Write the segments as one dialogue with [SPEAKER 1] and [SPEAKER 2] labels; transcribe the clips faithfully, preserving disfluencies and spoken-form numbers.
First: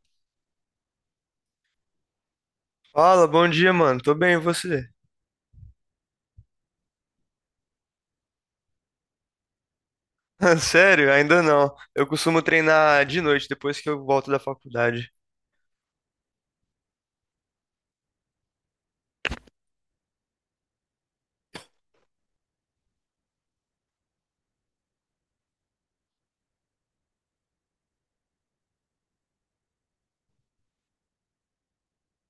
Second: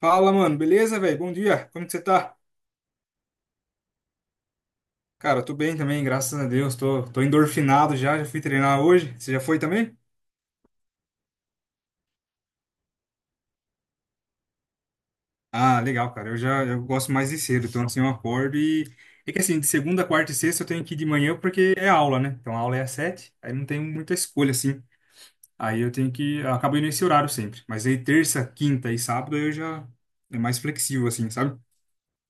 [SPEAKER 1] Fala, mano, beleza, velho? Bom dia, como que você tá?
[SPEAKER 2] Fala, bom dia, mano. Tô bem, e você?
[SPEAKER 1] Cara, eu tô bem também, graças a Deus, tô, tô endorfinado já, já fui treinar hoje. Você já foi também?
[SPEAKER 2] Sério? Ainda não. Eu costumo treinar de noite, depois que eu volto da faculdade.
[SPEAKER 1] Ah, legal, cara, eu já eu gosto mais de cedo, então assim eu acordo e. É que assim, de segunda, quarta e sexta eu tenho que ir de manhã porque é aula, né? Então a aula é às sete, aí não tem muita escolha assim. Aí eu tenho que. Eu acabo indo nesse horário sempre. Mas aí terça, quinta e sábado eu já. É mais flexível assim, sabe?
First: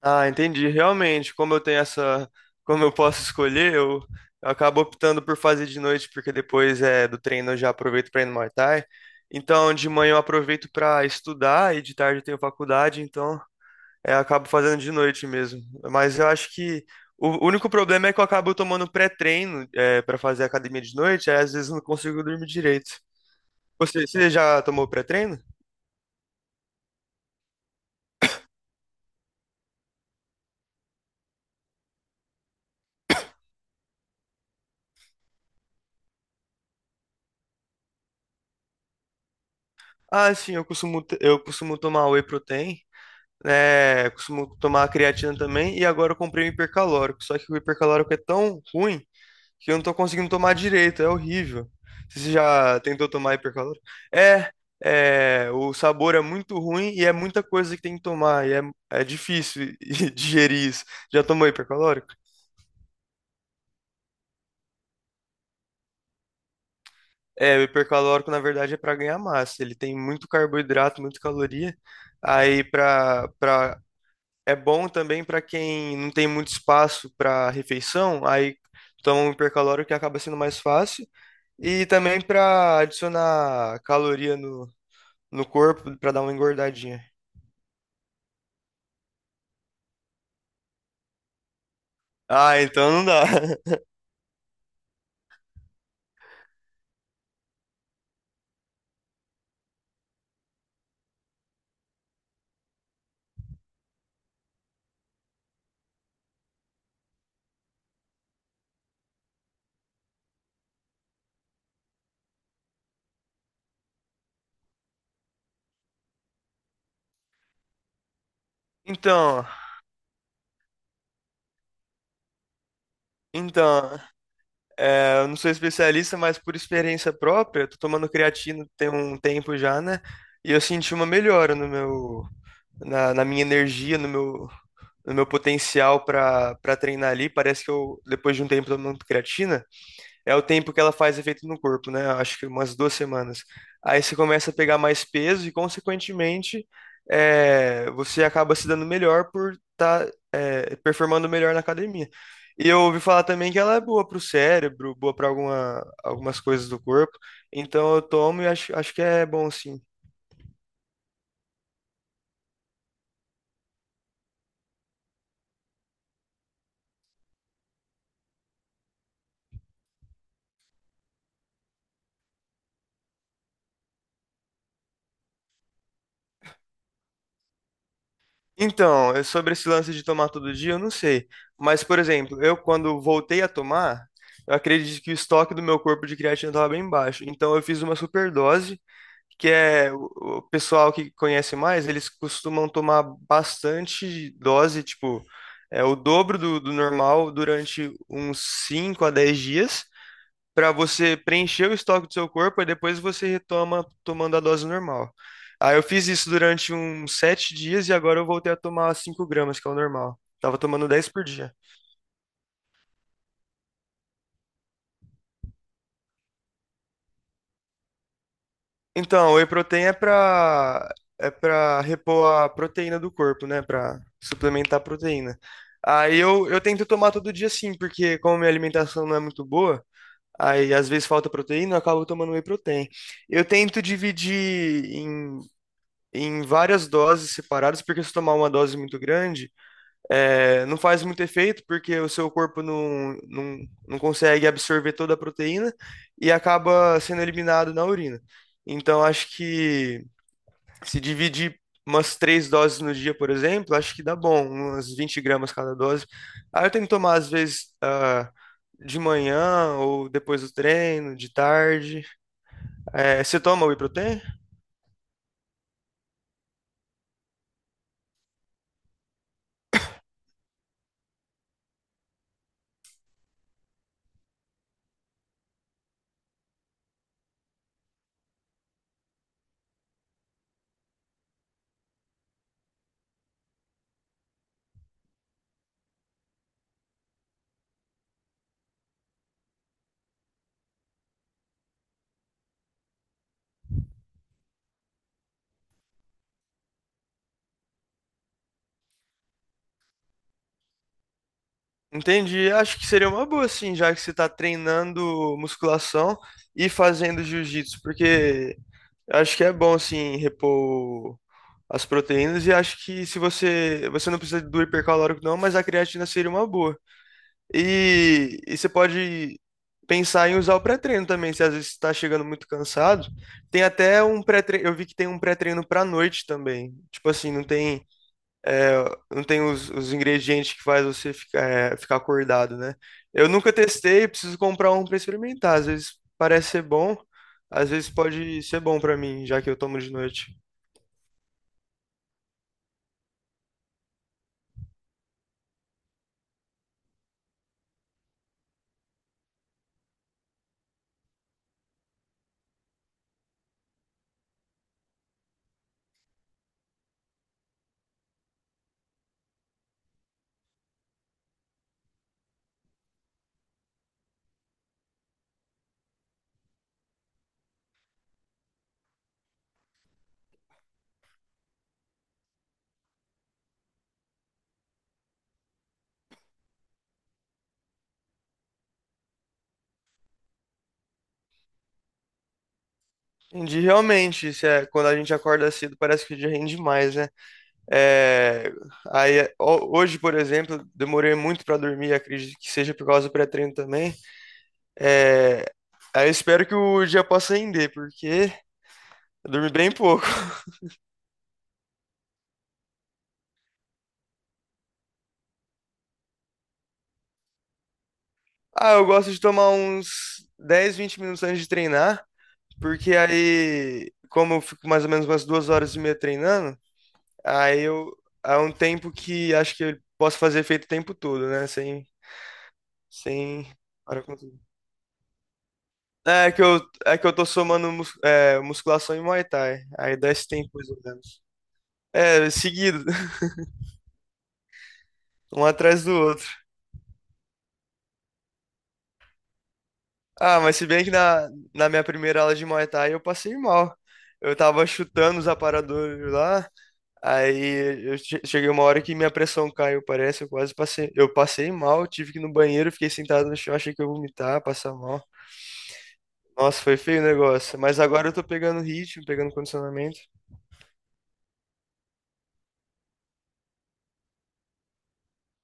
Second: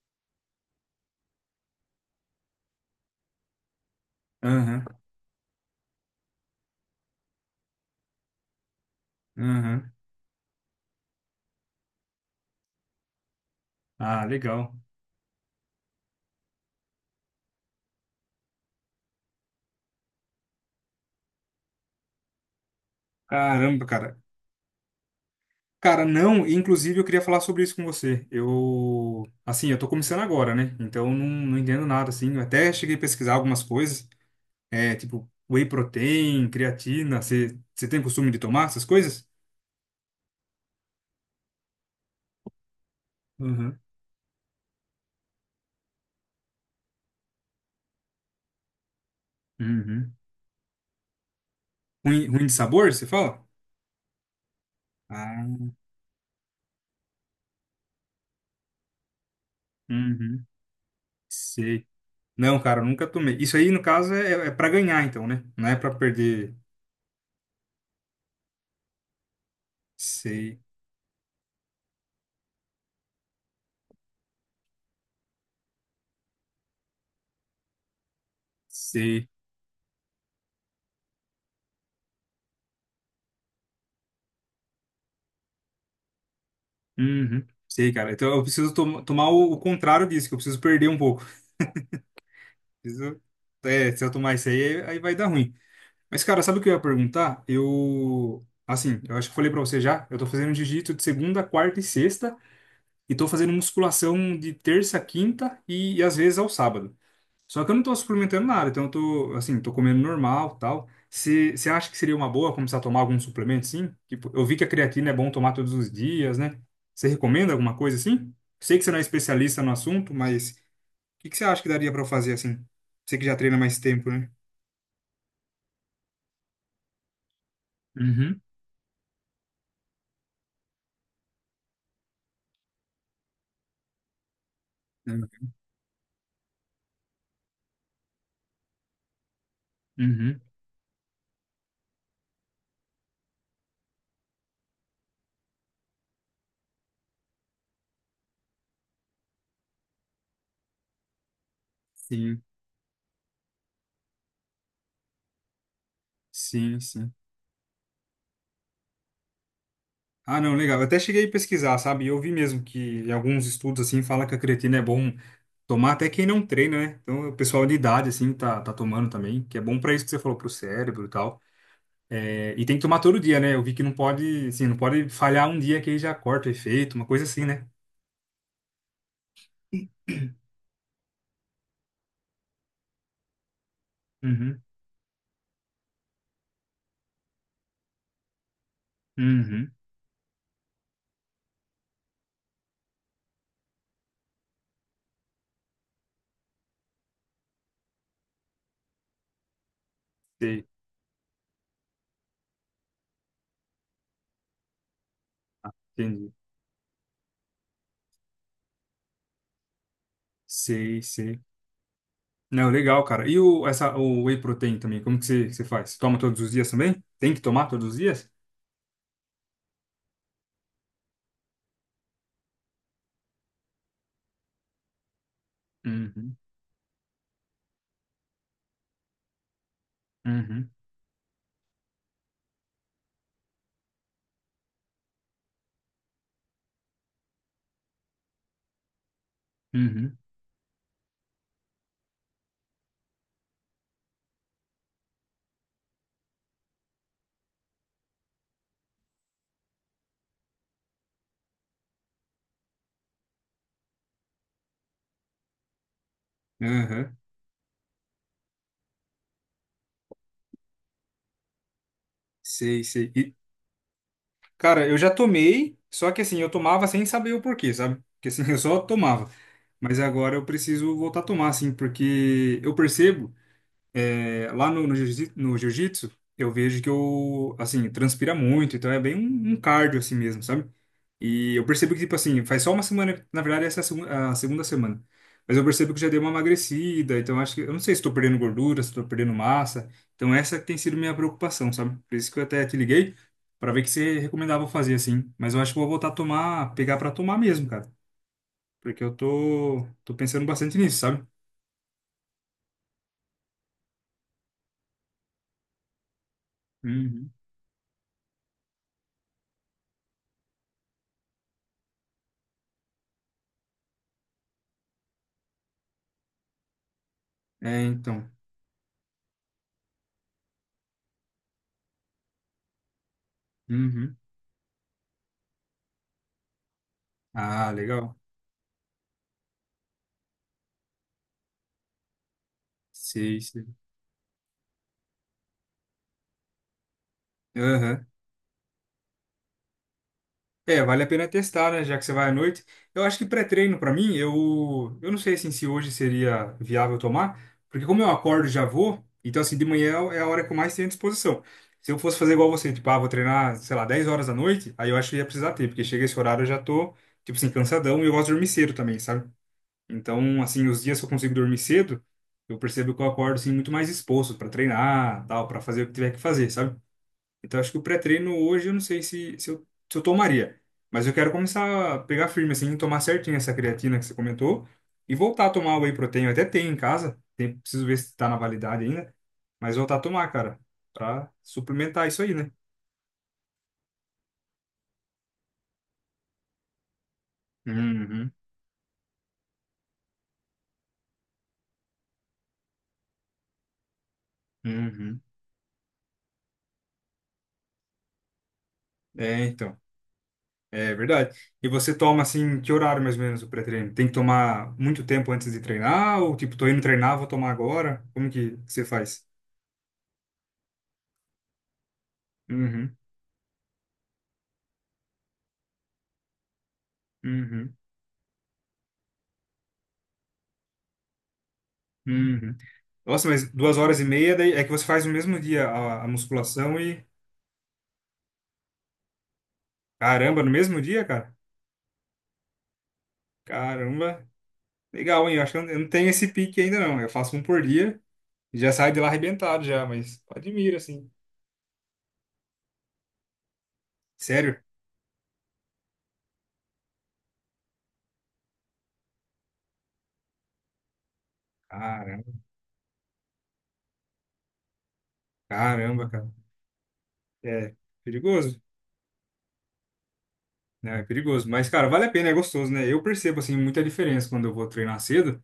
[SPEAKER 2] Ah, entendi. Realmente, como eu tenho essa. Como eu posso escolher, eu, eu acabo
[SPEAKER 1] Aham,
[SPEAKER 2] optando por fazer de noite, porque depois é, do treino eu já aproveito pra ir no Muay Thai. Então, de
[SPEAKER 1] aham.
[SPEAKER 2] manhã eu aproveito pra estudar e de tarde eu tenho faculdade, então é, eu
[SPEAKER 1] Ah,
[SPEAKER 2] acabo
[SPEAKER 1] legal.
[SPEAKER 2] fazendo de noite mesmo. Mas eu acho que. O único problema é que eu acabo tomando pré-treino é, para fazer academia de noite, aí às vezes eu não consigo dormir direito.
[SPEAKER 1] Caramba,
[SPEAKER 2] Você,
[SPEAKER 1] cara.
[SPEAKER 2] você já tomou pré-treino?
[SPEAKER 1] Cara, não, e, inclusive eu queria falar sobre isso com você. Eu, assim, eu tô começando agora, né? Então eu não, não entendo nada, assim. Eu até cheguei a pesquisar algumas coisas, é, tipo whey protein, creatina. Você você tem costume de tomar essas coisas?
[SPEAKER 2] Ah, sim, eu costumo, t- eu costumo tomar whey protein,
[SPEAKER 1] Uhum.
[SPEAKER 2] né? Costumo tomar creatina também, e agora eu comprei o hipercalórico. Só que o hipercalórico é tão ruim que eu não tô
[SPEAKER 1] Uhum.
[SPEAKER 2] conseguindo tomar direito, é horrível.
[SPEAKER 1] Ruim,
[SPEAKER 2] Você
[SPEAKER 1] ruim de
[SPEAKER 2] já
[SPEAKER 1] sabor, você
[SPEAKER 2] tentou tomar
[SPEAKER 1] fala?
[SPEAKER 2] hipercalórico? É, é,
[SPEAKER 1] Ah,
[SPEAKER 2] o sabor é muito ruim e é muita coisa que tem que tomar, e é, é difícil
[SPEAKER 1] uhum.
[SPEAKER 2] digerir isso. Já tomou
[SPEAKER 1] Sei.
[SPEAKER 2] hipercalórico?
[SPEAKER 1] Não, cara, eu nunca tomei. Isso aí, no caso, é, é para ganhar, então, né? Não é para perder.
[SPEAKER 2] É, o hipercalórico, na verdade, é para ganhar massa. Ele tem muito
[SPEAKER 1] Sei,
[SPEAKER 2] carboidrato, muita caloria. Aí para para é bom também para quem não tem muito espaço para refeição, aí toma
[SPEAKER 1] sei.
[SPEAKER 2] um hipercalórico que acaba sendo mais fácil. E também para adicionar caloria no, no corpo para dar uma engordadinha.
[SPEAKER 1] Uhum. Sei, cara. Então eu preciso tom- tomar o, o contrário disso, que eu preciso perder um pouco.
[SPEAKER 2] Ah, então não
[SPEAKER 1] Preciso-
[SPEAKER 2] dá.
[SPEAKER 1] É, se eu tomar isso aí, aí vai dar ruim. Mas, cara, sabe o que eu ia perguntar? Eu. Assim, eu acho que falei pra você já. Eu tô fazendo jiu-jitsu de segunda, quarta e sexta. E tô fazendo musculação de terça, quinta e, e às vezes ao sábado. Só que eu não tô suplementando nada. Então, eu tô, assim, tô comendo normal tal. Você você acha que seria uma boa começar a tomar algum suplemento, sim? Tipo, eu vi que a creatina é bom tomar todos os dias, né? Você recomenda alguma coisa assim? Sei que você não é
[SPEAKER 2] Então,
[SPEAKER 1] especialista no assunto, mas o que que você acha que daria pra eu fazer assim? Você que já treina mais
[SPEAKER 2] então,
[SPEAKER 1] tempo, né?
[SPEAKER 2] é, eu não sou especialista, mas por experiência própria, eu tô tomando
[SPEAKER 1] Uhum,
[SPEAKER 2] creatina tem um tempo já, né? E eu senti uma melhora no meu na, na minha energia, no meu, no meu potencial para para treinar ali. Parece que eu, depois de um tempo tomando creatina, é
[SPEAKER 1] uhum,
[SPEAKER 2] o tempo que ela faz efeito no corpo, né? Acho que umas duas semanas. Aí você começa a pegar mais peso e, consequentemente, é, você acaba se dando melhor por estar tá, é, performando melhor na academia.
[SPEAKER 1] sim,
[SPEAKER 2] E eu ouvi falar também que ela é boa para o cérebro, boa para alguma, algumas coisas do
[SPEAKER 1] sim, sim.
[SPEAKER 2] corpo. Então eu tomo e acho, acho que é bom sim.
[SPEAKER 1] Ah, não, legal. Eu até cheguei a pesquisar, sabe? E eu vi mesmo que em alguns estudos assim fala que a creatina é bom tomar até quem não treina, né? Então o pessoal de idade assim tá, tá tomando também, que é bom pra isso que você falou pro cérebro e tal. É, e tem que tomar todo dia, né? Eu vi que não pode, assim, não pode falhar um dia que aí já corta o efeito, uma coisa assim, né?
[SPEAKER 2] Então, é sobre esse lance de tomar todo dia, eu não sei. Mas, por exemplo, eu quando voltei a tomar, eu
[SPEAKER 1] Uhum,
[SPEAKER 2] acredito que o estoque do meu corpo de creatina estava bem baixo. Então, eu fiz uma superdose, que
[SPEAKER 1] uhum,
[SPEAKER 2] é o o pessoal que conhece mais, eles costumam tomar bastante dose, tipo, é o dobro do, do normal durante uns cinco a dez dias
[SPEAKER 1] sei,
[SPEAKER 2] para você preencher o estoque do seu corpo e depois você retoma tomando a dose normal.
[SPEAKER 1] ah,
[SPEAKER 2] Aí eu fiz isso
[SPEAKER 1] entendi,
[SPEAKER 2] durante uns sete dias e agora eu voltei a tomar cinco gramas, que é o normal. Tava tomando
[SPEAKER 1] sei,
[SPEAKER 2] dez por
[SPEAKER 1] sei.
[SPEAKER 2] dia.
[SPEAKER 1] Não, legal, cara. E o, essa, o whey protein também, como que você, que você faz? Toma todos os dias também? Tem que tomar todos os dias?
[SPEAKER 2] Então, o whey protein é pra, é pra, repor a proteína do corpo, né? Pra suplementar a proteína. Aí
[SPEAKER 1] Uhum,
[SPEAKER 2] eu, eu tento tomar todo dia sim, porque como minha alimentação não é muito boa,
[SPEAKER 1] uhum,
[SPEAKER 2] aí às vezes falta proteína, eu acabo tomando whey protein. Eu tento dividir em em várias doses separadas, porque se tomar uma dose muito grande,
[SPEAKER 1] uhum,
[SPEAKER 2] é, não faz muito efeito, porque o seu corpo não, não, não consegue absorver toda a proteína e acaba sendo eliminado na urina. Então, acho que se dividir umas três doses no dia, por exemplo, acho que dá bom, umas vinte gramas cada dose. Aí eu tenho que
[SPEAKER 1] uhum.
[SPEAKER 2] tomar, às vezes, ah, de manhã ou depois do treino, de tarde.
[SPEAKER 1] Sei, sei.
[SPEAKER 2] É,
[SPEAKER 1] E,
[SPEAKER 2] você toma whey protein?
[SPEAKER 1] cara, eu já tomei, só que assim, eu tomava sem saber o porquê, sabe? Porque assim, eu só tomava. Mas agora eu preciso voltar a tomar, assim, porque eu percebo. É, lá no, no jiu-jitsu, no jiu-jitsu, eu vejo que eu, assim, transpira muito, então é bem um, um cardio assim mesmo, sabe? E eu percebo que, tipo assim, faz só uma semana, na verdade essa é a, segu- a segunda semana, mas eu percebo que já dei uma emagrecida, então acho que, eu não sei se estou perdendo gordura, se estou perdendo massa, então essa tem sido minha preocupação, sabe? Por isso que eu até te liguei, para ver o que você recomendava eu fazer, assim, mas eu acho que vou voltar a tomar, pegar para tomar mesmo, cara, porque eu tô, tô pensando bastante nisso, sabe?
[SPEAKER 2] Entendi. Acho que seria uma boa, sim, já que você tá treinando musculação e fazendo
[SPEAKER 1] Uhum.
[SPEAKER 2] jiu-jitsu, porque acho que é bom, assim, repor as proteínas e acho que se você, você não precisa do hipercalórico não, mas a creatina seria uma boa.
[SPEAKER 1] É, então.
[SPEAKER 2] E, e você pode pensar em usar o pré-treino também, se às vezes está chegando muito cansado. Tem até
[SPEAKER 1] Uhum.
[SPEAKER 2] um pré-treino, eu vi que tem um pré-treino para noite também. Tipo assim, não
[SPEAKER 1] Ah,
[SPEAKER 2] tem
[SPEAKER 1] legal.
[SPEAKER 2] não tem os, os ingredientes que faz você ficar, é, ficar acordado, né? Eu
[SPEAKER 1] Sei,
[SPEAKER 2] nunca
[SPEAKER 1] sei.
[SPEAKER 2] testei, preciso comprar um para experimentar. Às vezes parece ser bom, às vezes
[SPEAKER 1] Aham.
[SPEAKER 2] pode ser bom para mim, já que eu tomo de noite.
[SPEAKER 1] É, vale a pena testar, né? Já que você vai à noite. Eu acho que pré-treino, pra mim, eu, eu não sei assim, se hoje seria viável tomar, porque como eu acordo e já vou, então assim, de manhã é a hora que eu mais tenho disposição. Se eu fosse fazer igual você, tipo, ah, vou treinar, sei lá, dez horas da noite, aí eu acho que ia precisar ter, porque chega esse horário eu já tô, tipo assim, cansadão e eu gosto de dormir cedo também, sabe? Então, assim, os dias que eu consigo dormir cedo, eu percebo que eu acordo, assim, muito mais disposto pra treinar, tal, pra fazer o que tiver que fazer, sabe? Então, acho que o pré-treino hoje eu não sei se, se, eu, se eu tomaria. Mas eu quero começar a pegar firme, assim, tomar certinho essa creatina que você comentou e voltar a tomar whey protein. Eu até tenho em casa, tem, preciso ver se tá na validade ainda. Mas voltar a tomar, cara, pra suplementar isso aí, né?
[SPEAKER 2] Entendi, realmente, isso é, quando a gente acorda cedo, parece que o dia rende mais, né?
[SPEAKER 1] Uhum,
[SPEAKER 2] É, aí, é, ho- hoje, por exemplo, demorei muito para dormir, acredito que seja por causa do pré-treino também.
[SPEAKER 1] uhum.
[SPEAKER 2] É, aí eu espero que o dia possa render, porque eu
[SPEAKER 1] É,
[SPEAKER 2] dormi bem
[SPEAKER 1] então.
[SPEAKER 2] pouco.
[SPEAKER 1] É verdade. E você toma, assim, que horário mais ou menos o pré-treino? Tem que tomar muito tempo antes de treinar? Ou, tipo, tô indo treinar, vou tomar agora? Como que
[SPEAKER 2] Ah,
[SPEAKER 1] você
[SPEAKER 2] eu gosto de
[SPEAKER 1] faz?
[SPEAKER 2] tomar uns dez, vinte minutos antes de treinar,
[SPEAKER 1] Uhum,
[SPEAKER 2] porque aí, como eu fico mais ou menos umas duas horas e meia treinando, aí
[SPEAKER 1] uhum.
[SPEAKER 2] eu é um tempo que acho que eu posso fazer efeito o tempo todo, né? Sem,
[SPEAKER 1] Uhum. Nossa,
[SPEAKER 2] sem
[SPEAKER 1] mas duas horas
[SPEAKER 2] hora
[SPEAKER 1] e
[SPEAKER 2] contra-
[SPEAKER 1] meia daí é que você faz no mesmo dia a, a
[SPEAKER 2] É que eu,
[SPEAKER 1] musculação
[SPEAKER 2] é
[SPEAKER 1] e.
[SPEAKER 2] que eu tô somando mus- é, musculação e Muay Thai. Aí dá esse
[SPEAKER 1] Caramba,
[SPEAKER 2] tempo,
[SPEAKER 1] no
[SPEAKER 2] mais ou
[SPEAKER 1] mesmo dia,
[SPEAKER 2] menos.
[SPEAKER 1] cara?
[SPEAKER 2] É, seguido,
[SPEAKER 1] Caramba. Legal, hein? Eu
[SPEAKER 2] um
[SPEAKER 1] acho que eu não eu
[SPEAKER 2] atrás
[SPEAKER 1] não
[SPEAKER 2] do
[SPEAKER 1] tenho esse
[SPEAKER 2] outro.
[SPEAKER 1] pique ainda, não. Eu faço um por dia e já saio de lá arrebentado já, mas
[SPEAKER 2] Ah, mas se
[SPEAKER 1] admiro,
[SPEAKER 2] bem que
[SPEAKER 1] assim.
[SPEAKER 2] na, na minha primeira aula de Muay Thai eu passei mal. Eu
[SPEAKER 1] Sério?
[SPEAKER 2] tava chutando os aparadores lá. Aí eu che- cheguei uma hora que minha pressão caiu, parece, eu quase passei. Eu passei mal, tive que ir no
[SPEAKER 1] Caramba,
[SPEAKER 2] banheiro, fiquei sentado no chão, achei que eu ia vomitar, passar mal.
[SPEAKER 1] caramba, cara.
[SPEAKER 2] Nossa, foi feio o negócio.
[SPEAKER 1] É
[SPEAKER 2] Mas agora eu tô
[SPEAKER 1] perigoso,
[SPEAKER 2] pegando ritmo, pegando condicionamento.
[SPEAKER 1] né? É perigoso. Mas, cara, vale a pena, é gostoso, né? Eu percebo, assim, muita diferença quando eu vou treinar cedo.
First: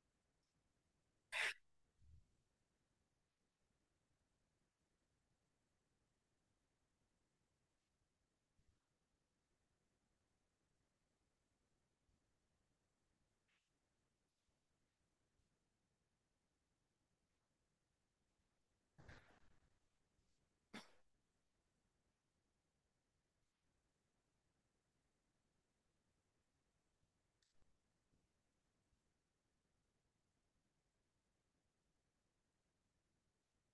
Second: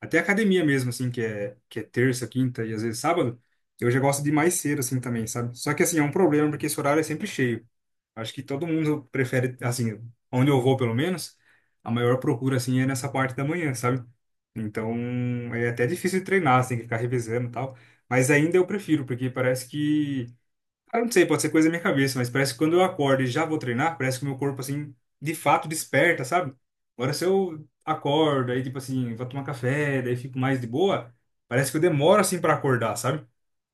[SPEAKER 1] Até academia mesmo, assim, que é, que é terça, quinta e às vezes sábado, eu já gosto de ir mais cedo, assim, também, sabe? Só que, assim, é um problema porque esse horário é sempre cheio. Acho que todo mundo prefere, assim, onde eu vou, pelo menos, a maior procura, assim, é nessa parte da manhã, sabe? Então, é até difícil de treinar, você tem que ficar revezando e tal. Mas ainda eu prefiro, porque parece que eu não sei, pode ser coisa da minha cabeça, mas parece que quando eu acordo e já vou treinar, parece que o meu corpo, assim, de fato desperta, sabe? Agora, se eu acordo, aí, tipo assim, vou tomar café, daí fico mais de boa, parece que eu demoro, assim, para acordar, sabe?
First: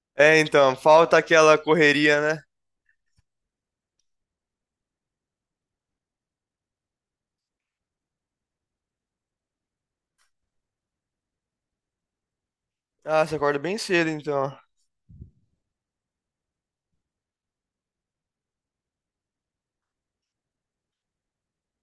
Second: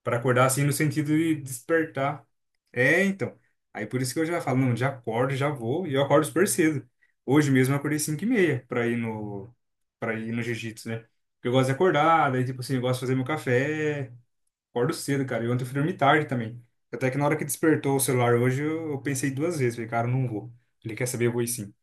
[SPEAKER 1] Para
[SPEAKER 2] É,
[SPEAKER 1] acordar, assim, no
[SPEAKER 2] então,
[SPEAKER 1] sentido
[SPEAKER 2] falta
[SPEAKER 1] de
[SPEAKER 2] aquela correria,
[SPEAKER 1] despertar.
[SPEAKER 2] né?
[SPEAKER 1] É, então. Aí, por isso que eu já falo, não, já acordo, já vou, e eu acordo super cedo. Hoje mesmo eu acordei cinco e meia para ir no, para ir no, jiu-jitsu, né? Porque eu gosto de acordar, daí, tipo assim, eu gosto de fazer meu
[SPEAKER 2] Ah, você acorda bem cedo,
[SPEAKER 1] café.
[SPEAKER 2] então.
[SPEAKER 1] Acordo cedo, cara. E ontem eu fui dormir tarde também. Até que na hora que despertou o celular hoje, eu, eu pensei duas vezes. Falei, cara, eu não vou. Ele quer saber, eu vou ir sim.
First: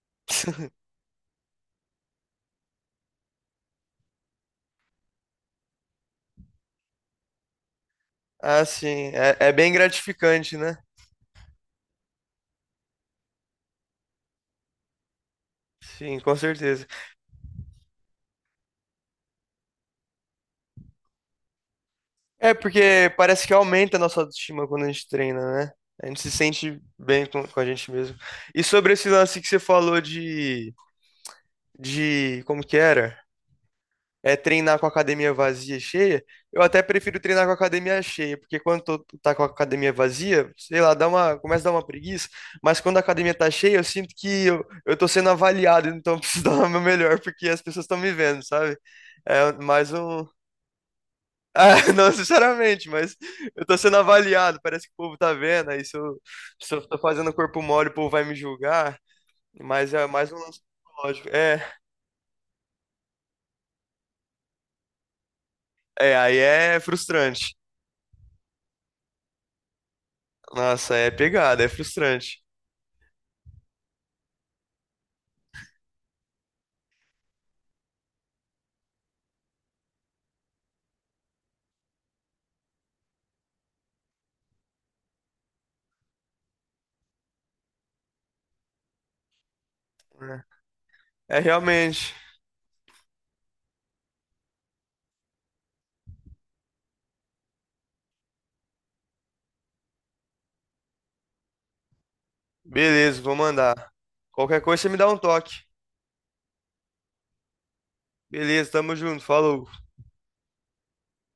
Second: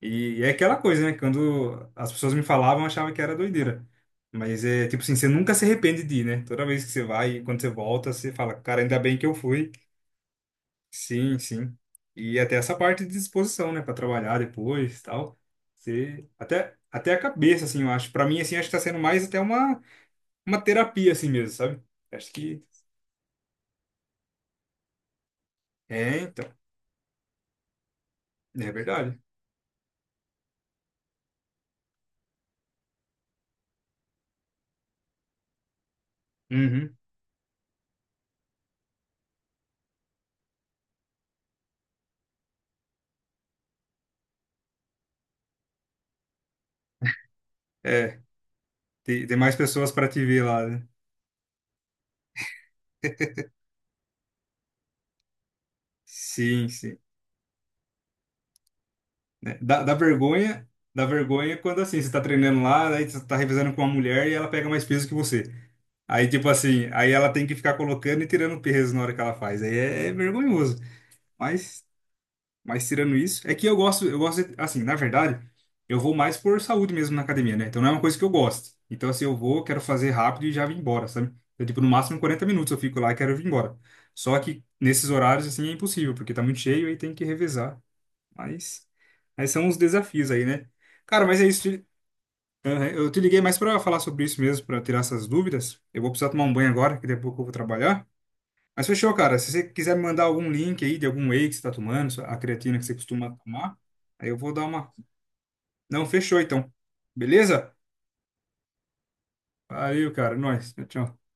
[SPEAKER 1] E, é aquela coisa, né? Quando as pessoas me falavam, eu achava que era doideira. Mas é tipo assim, você nunca se arrepende de ir, né? Toda vez que você vai, quando você volta, você fala,
[SPEAKER 2] Ah,
[SPEAKER 1] cara, ainda
[SPEAKER 2] sim,
[SPEAKER 1] bem que eu
[SPEAKER 2] é, é bem
[SPEAKER 1] fui.
[SPEAKER 2] gratificante, né?
[SPEAKER 1] Sim, sim. E até essa parte de disposição, né? Para trabalhar depois, tal.
[SPEAKER 2] Sim,
[SPEAKER 1] Você...
[SPEAKER 2] com
[SPEAKER 1] Até,
[SPEAKER 2] certeza.
[SPEAKER 1] até a cabeça, assim, eu acho. Para mim, assim, acho que tá sendo mais até uma, uma terapia, assim mesmo, sabe? Acho
[SPEAKER 2] É
[SPEAKER 1] que...
[SPEAKER 2] porque parece que aumenta a nossa autoestima quando a gente treina, né? A
[SPEAKER 1] É,
[SPEAKER 2] gente se
[SPEAKER 1] então.
[SPEAKER 2] sente bem com, com a gente mesmo. E
[SPEAKER 1] É
[SPEAKER 2] sobre esse
[SPEAKER 1] verdade.
[SPEAKER 2] lance que você falou de de como que era? É treinar com a academia vazia e cheia. Eu até
[SPEAKER 1] Uhum.
[SPEAKER 2] prefiro treinar com a academia cheia, porque quando tu tá com a academia vazia, sei lá, dá uma, começa a dar uma preguiça, mas quando a academia tá cheia, eu sinto que eu, eu tô sendo avaliado, então eu preciso dar o meu melhor, porque as pessoas estão me
[SPEAKER 1] É,
[SPEAKER 2] vendo, sabe?
[SPEAKER 1] tem, tem
[SPEAKER 2] É
[SPEAKER 1] mais pessoas
[SPEAKER 2] mais
[SPEAKER 1] para te
[SPEAKER 2] um.
[SPEAKER 1] ver lá, né?
[SPEAKER 2] Ah, não, sinceramente, mas eu tô sendo avaliado, parece que o povo tá vendo, aí se eu,
[SPEAKER 1] Sim,
[SPEAKER 2] se eu tô
[SPEAKER 1] sim.
[SPEAKER 2] fazendo corpo mole, o povo vai me julgar,
[SPEAKER 1] Né? Dá, dá
[SPEAKER 2] mas é mais um lance
[SPEAKER 1] vergonha, dá
[SPEAKER 2] psicológico.
[SPEAKER 1] vergonha
[SPEAKER 2] É,
[SPEAKER 1] quando assim, você tá treinando lá, aí você tá revezando com uma mulher e ela pega mais peso que você.
[SPEAKER 2] é,
[SPEAKER 1] Aí,
[SPEAKER 2] aí
[SPEAKER 1] tipo
[SPEAKER 2] é
[SPEAKER 1] assim, aí ela tem que
[SPEAKER 2] frustrante.
[SPEAKER 1] ficar colocando e tirando peso na hora que ela faz. Aí é, é vergonhoso.
[SPEAKER 2] Nossa, é pegada, é
[SPEAKER 1] Mas
[SPEAKER 2] frustrante.
[SPEAKER 1] Mas tirando isso, é que eu gosto, eu gosto, de- assim, na verdade, eu vou mais por saúde mesmo na academia, né? Então não é uma coisa que eu gosto. Então, assim, eu vou, quero fazer rápido e já vim embora, sabe? Então, tipo, no máximo quarenta minutos eu fico lá e quero vir embora. Só que nesses horários, assim, é impossível, porque tá muito cheio e tem que revezar. Mas, mas são os desafios
[SPEAKER 2] É,
[SPEAKER 1] aí, né? Cara,
[SPEAKER 2] É,
[SPEAKER 1] mas é isso. Te-
[SPEAKER 2] realmente.
[SPEAKER 1] Aham, eu te liguei mais pra falar sobre isso mesmo, pra tirar essas dúvidas. Eu vou precisar tomar um banho agora, que daqui a pouco eu vou trabalhar. Mas fechou, cara. Se você quiser me mandar algum link aí de algum whey que você tá tomando, a creatina que você
[SPEAKER 2] Beleza, vou
[SPEAKER 1] costuma
[SPEAKER 2] mandar.
[SPEAKER 1] tomar, aí eu vou
[SPEAKER 2] Qualquer
[SPEAKER 1] dar
[SPEAKER 2] coisa você
[SPEAKER 1] uma.
[SPEAKER 2] me dá um toque.
[SPEAKER 1] Não, fechou então. Beleza?
[SPEAKER 2] Beleza, tamo junto, falou.
[SPEAKER 1] Valeu, cara. Nós. Tchau. Tchau.